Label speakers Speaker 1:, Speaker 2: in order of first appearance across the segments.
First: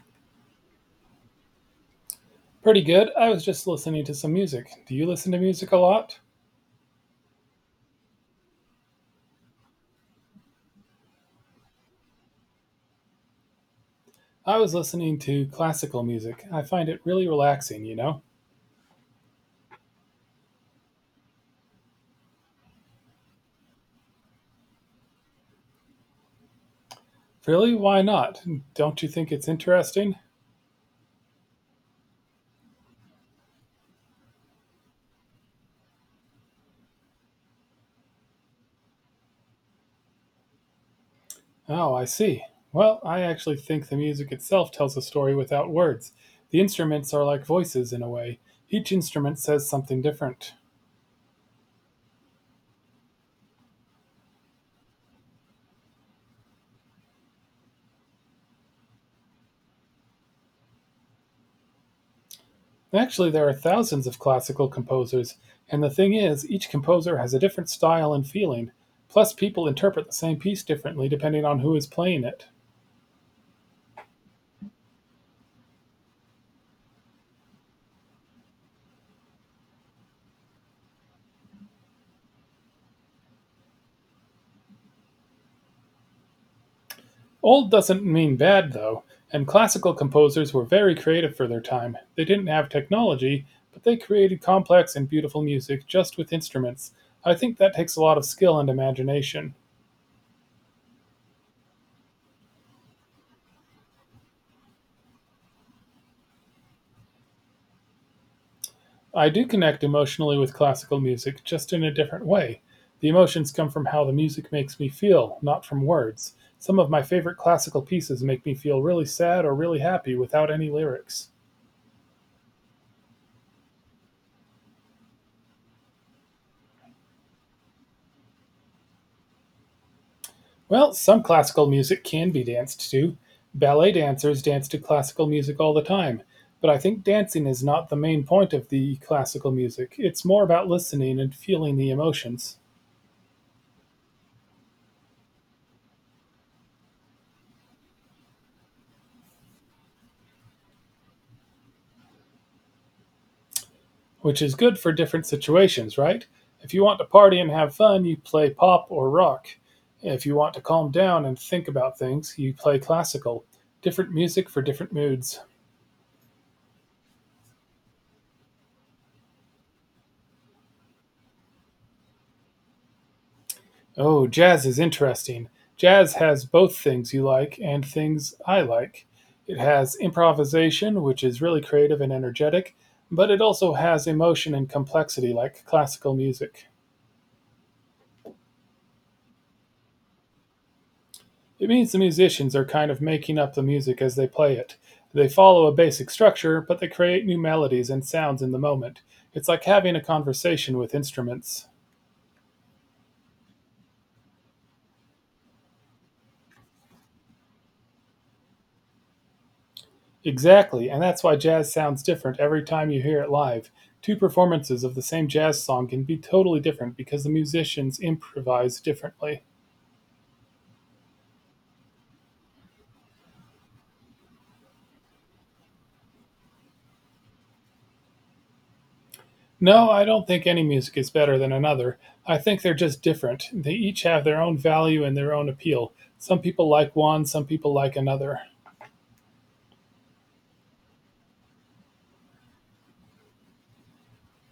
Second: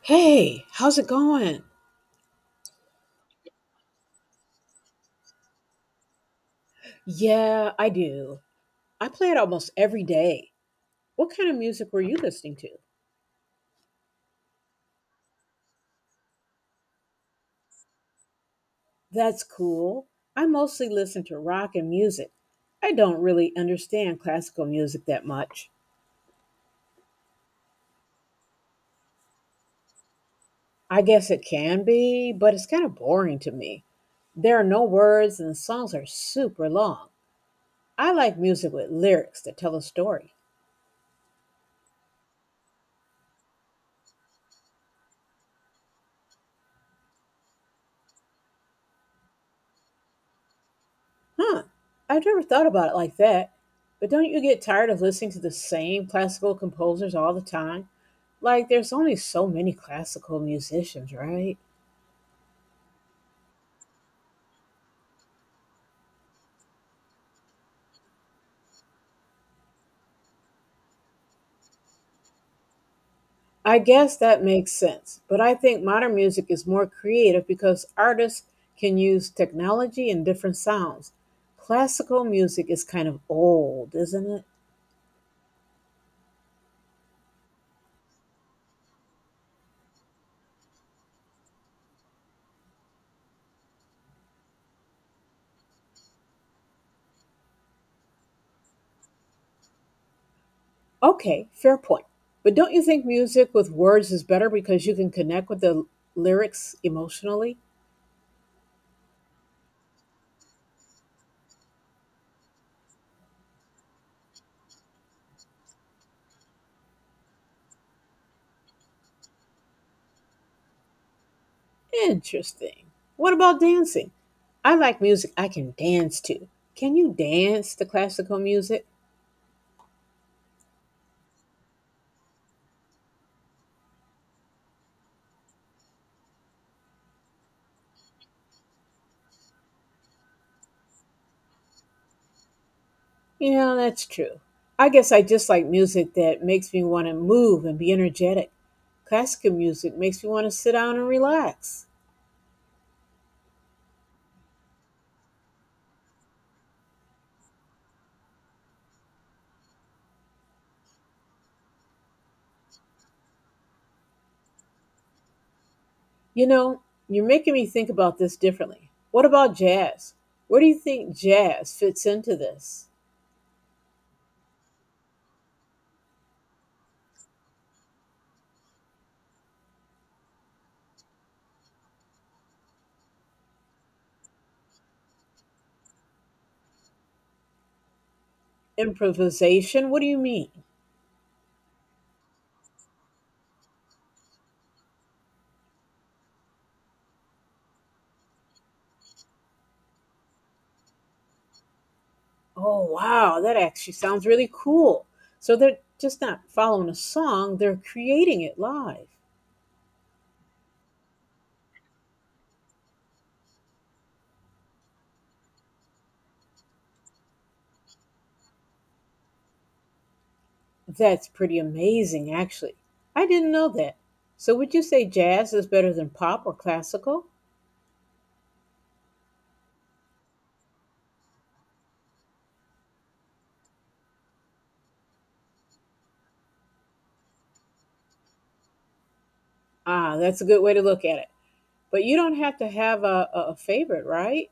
Speaker 1: Hey, how's it going?
Speaker 2: Pretty good. I was just listening to some music. Do you listen to music a lot?
Speaker 1: Yeah, I do. I play it almost every day. What kind of music were you listening to?
Speaker 2: I was listening to classical music. I find it really relaxing, you know.
Speaker 1: That's cool. I mostly listen to rock and music. I don't really understand classical music that much.
Speaker 2: Really? Why not? Don't you think it's interesting?
Speaker 1: I guess it can be, but it's kind of boring to me. There are no words and the songs are super long. I like music with lyrics that tell a story.
Speaker 2: Oh, I see. Well, I actually think the music itself tells a story without words. The instruments are like voices in a way. Each instrument says something different.
Speaker 1: Huh, I've never thought about it like that. But don't you get tired of listening to the same classical composers all the time? Like, there's only so many classical musicians, right?
Speaker 2: Actually, there are thousands of classical composers, and the thing is, each composer has a different style and feeling. Plus, people interpret the same piece differently depending on who is playing it.
Speaker 1: I guess that makes sense, but I think modern music is more creative because artists can use technology and different sounds. Classical music is kind of old, isn't it?
Speaker 2: Old doesn't mean bad, though, and classical composers were very creative for their time. They didn't have technology, but they created complex and beautiful music just with instruments. I think that takes a lot of skill and imagination.
Speaker 1: Okay, fair point. But don't you think music with words is better because you can connect with the lyrics emotionally?
Speaker 2: I do connect emotionally with classical music, just in a different way. The emotions come from how the music makes me feel, not from words. Some of my favorite classical pieces make me feel really sad or really happy without any lyrics.
Speaker 1: Interesting. What about dancing? I like music I can dance to. Can you dance to classical music?
Speaker 2: Well, some classical music can be danced to. Ballet dancers dance to classical music all the time. But I think dancing is not the main point of the classical music. It's more about listening and feeling the emotions,
Speaker 1: Yeah, that's true. I guess I just like music that makes me want to move and be energetic. Classical music makes me want to sit down and relax.
Speaker 2: which is good for different situations, right? If you want to party and have fun, you play pop or rock. If you want to calm down and think about things, you play classical. Different music for different moods.
Speaker 1: You know, you're making me think about this differently. What about jazz? Where do you think jazz fits into this?
Speaker 2: Oh, jazz is interesting. Jazz has both things you like and things I like. It has improvisation, which is really creative and energetic, but it also has emotion and complexity like classical music.
Speaker 1: Improvisation? What do you mean?
Speaker 2: It means the musicians are kind of making up the music as they play it. They follow a basic structure, but they create new melodies and sounds in the moment. It's like having a conversation with instruments.
Speaker 1: Oh, wow, that actually sounds really cool. So they're just not following a song, they're creating it live.
Speaker 2: Exactly, and that's why jazz sounds different every time you hear it live. Two performances of the same jazz song can be totally different because the musicians improvise differently.
Speaker 1: That's pretty amazing, actually. I didn't know that. So, would you say jazz is better than pop or classical?
Speaker 2: No, I don't think any music is better than another. I think they're just different. They each have their own value and their own appeal. Some people like one, some people like another.
Speaker 1: Ah, that's a good way to look at it. But you don't have to have a favorite, right?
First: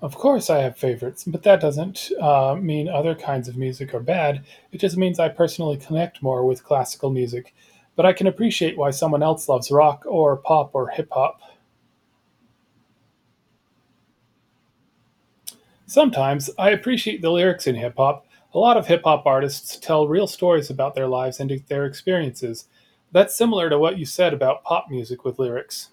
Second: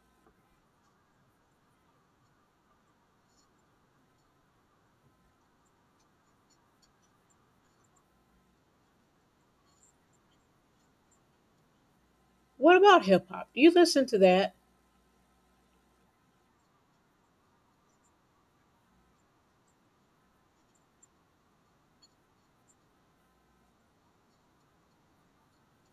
Speaker 2: Of course, I have favorites, but that doesn't mean other kinds of music are bad. It just means I personally connect more with classical music, but I can appreciate why someone else loves rock or pop or hip hop.
Speaker 1: What about hip hop? Do you listen to that?
Speaker 2: Sometimes I appreciate the lyrics in hip hop. A lot of hip hop artists tell real stories about their lives and their experiences. That's similar to what you said about pop music with lyrics.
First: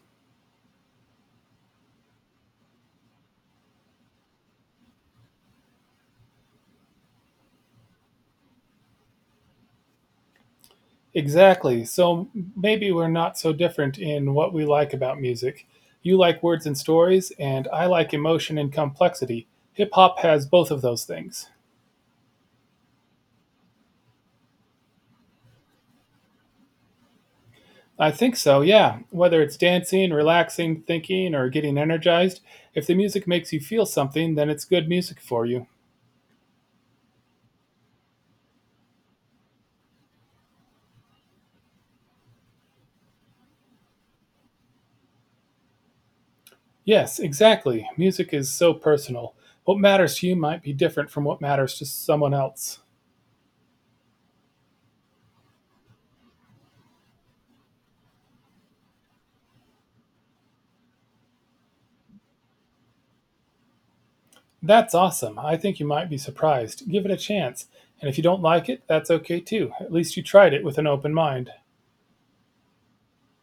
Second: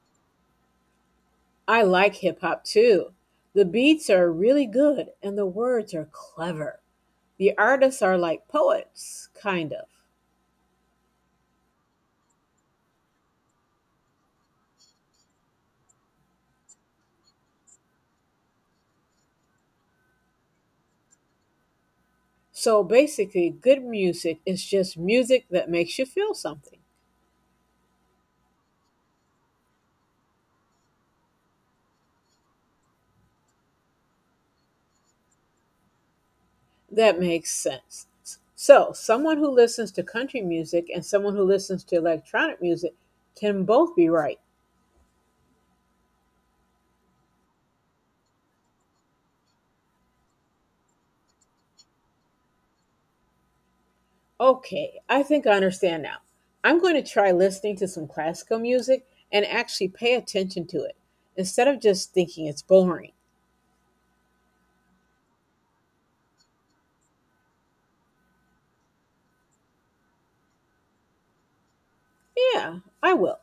Speaker 1: I like hip hop too. The beats are really good and the words are clever. The artists are like poets, kind of.
Speaker 2: Exactly. So maybe we're not so different in what we like about music. You like words and stories, and I like emotion and complexity. Hip hop has both of those things.
Speaker 1: So basically, good music is just music that makes you feel something.
Speaker 2: I think so, yeah. Whether it's dancing, relaxing, thinking, or getting energized, if the music makes you feel something, then it's good music for you.
Speaker 1: That makes sense. So, someone who listens to country music and someone who listens to electronic music can both be right.
Speaker 2: Yes, exactly. Music is so personal. What matters to you might be different from what matters to someone else.
Speaker 1: Okay, I think I understand now. I'm going to try listening to some classical music and actually pay attention to it instead of just thinking it's boring.
Speaker 2: That's awesome. I think you might be surprised. Give it a chance. And if you don't like it, that's okay too. At least you tried it with an open mind.
Speaker 1: Yeah, I will.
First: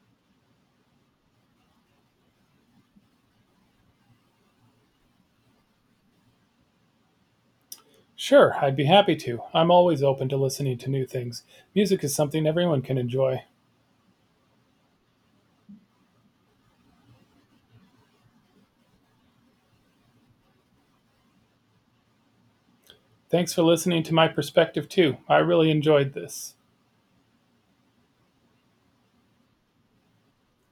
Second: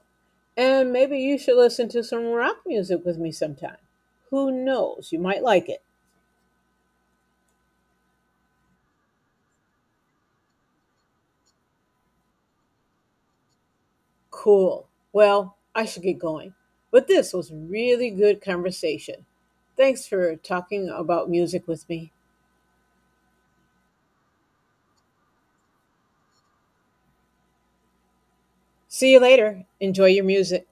Speaker 1: And maybe you should listen to some rock music with me sometime. Who knows? You might like it.
Speaker 2: Sure, I'd be happy to. I'm always open to listening to new things. Music is something everyone can enjoy.
Speaker 1: Cool. Well, I should get going. But this was really good conversation. Thanks for talking about music with me.
Speaker 2: Thanks for listening to my perspective too. I really enjoyed this.
Speaker 1: See you later. Enjoy your music.